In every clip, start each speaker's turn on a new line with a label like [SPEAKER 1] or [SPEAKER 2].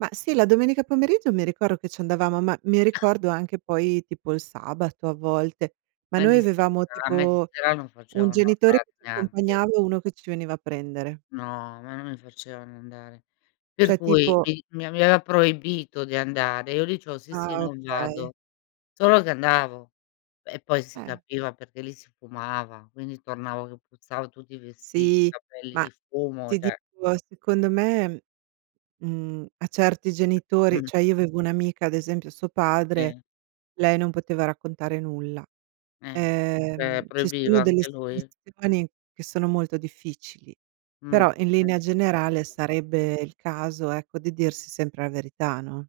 [SPEAKER 1] Mah, sì, la domenica pomeriggio mi ricordo che ci andavamo, ma mi ricordo anche poi, tipo il sabato a volte, ma
[SPEAKER 2] A me
[SPEAKER 1] noi
[SPEAKER 2] di
[SPEAKER 1] avevamo,
[SPEAKER 2] sera a me di
[SPEAKER 1] tipo,
[SPEAKER 2] sera non
[SPEAKER 1] 1
[SPEAKER 2] facevano
[SPEAKER 1] genitore
[SPEAKER 2] andare,
[SPEAKER 1] [unintelligible]
[SPEAKER 2] neanche.
[SPEAKER 1] accompagnava e 1 che ci veniva a prendere.
[SPEAKER 2] No, ma non mi facevano andare. Per
[SPEAKER 1] Cioè,
[SPEAKER 2] cui,
[SPEAKER 1] tipo
[SPEAKER 2] mi mi aveva proibito di andare, e io dicevo: "Sì,
[SPEAKER 1] Ah,
[SPEAKER 2] sì, non
[SPEAKER 1] okay.
[SPEAKER 2] vado". Solo che andavo, e poi s si
[SPEAKER 1] Eh.
[SPEAKER 2] capiva, perché lì si fumava, quindi tornavo che puzzavo tutti i vestiti, i
[SPEAKER 1] Sì,
[SPEAKER 2] capelli
[SPEAKER 1] ma,
[SPEAKER 2] di fumo,
[SPEAKER 1] ti
[SPEAKER 2] cioè.
[SPEAKER 1] dico, secondo me, mhmm, a certi genitori cioè, io avevo un'amica, ad esempio, a suo padre,
[SPEAKER 2] Sì.
[SPEAKER 1] lei non poteva raccontare nulla.
[SPEAKER 2] Eh
[SPEAKER 1] Ehm,
[SPEAKER 2] [unintelligible]
[SPEAKER 1] ci
[SPEAKER 2] proibiva,
[SPEAKER 1] sono delle
[SPEAKER 2] anche lui?
[SPEAKER 1] situazioni che sono molto difficili,
[SPEAKER 2] Mh.
[SPEAKER 1] però, in linea generale,
[SPEAKER 2] [unintelligible]
[SPEAKER 1] sarebbe il caso, ecco, di dirsi sempre la verità, no?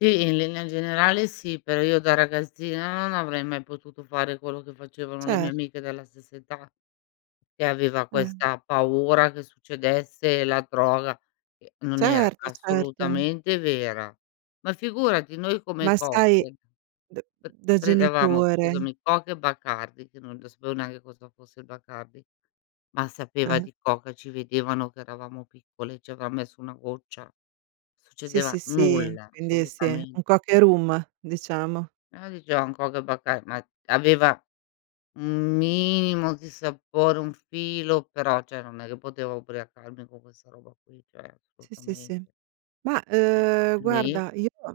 [SPEAKER 2] Sì, in linea generale sì, però io, da ragazzina, non avrei mai potuto fare quello che facevano le mie
[SPEAKER 1] Cert
[SPEAKER 2] amiche della stessa età, e aveva
[SPEAKER 1] Eh.
[SPEAKER 2] questa paura che succedesse la droga, che non era
[SPEAKER 1] Certo, certo.
[SPEAKER 2] assolutamente vera. Ma figurati! Noi
[SPEAKER 1] Ma
[SPEAKER 2] come
[SPEAKER 1] sai,
[SPEAKER 2] cocktail
[SPEAKER 1] d
[SPEAKER 2] pr
[SPEAKER 1] da
[SPEAKER 2] prendevamo,
[SPEAKER 1] genitore
[SPEAKER 2] scusami, Coca e Bacardi, che non l sapevo neanche cosa fosse il Bacardi, ma sapeva
[SPEAKER 1] Ah-ah.
[SPEAKER 2] di Coca, ci vedevano che eravamo piccoli, ci avran messo una goccia.
[SPEAKER 1] Sì,
[SPEAKER 2] Succedeva
[SPEAKER 1] sì, sì,
[SPEAKER 2] nulla,
[SPEAKER 1] quindi sì, un
[SPEAKER 2] assolutamente.
[SPEAKER 1] Coca e Rum, diciamo.
[SPEAKER 2] Eh, dicevan: "Coca e Bacar" ma aveva un minimo di sapore, un filo, però, cioè non è che potevo ubriacarmi con questa roba qui, cioè,
[SPEAKER 1] Sì, sì,
[SPEAKER 2] assolutament
[SPEAKER 1] sì. Mah,
[SPEAKER 2] Eh,
[SPEAKER 1] uhm,
[SPEAKER 2] nì.
[SPEAKER 1] guarda, io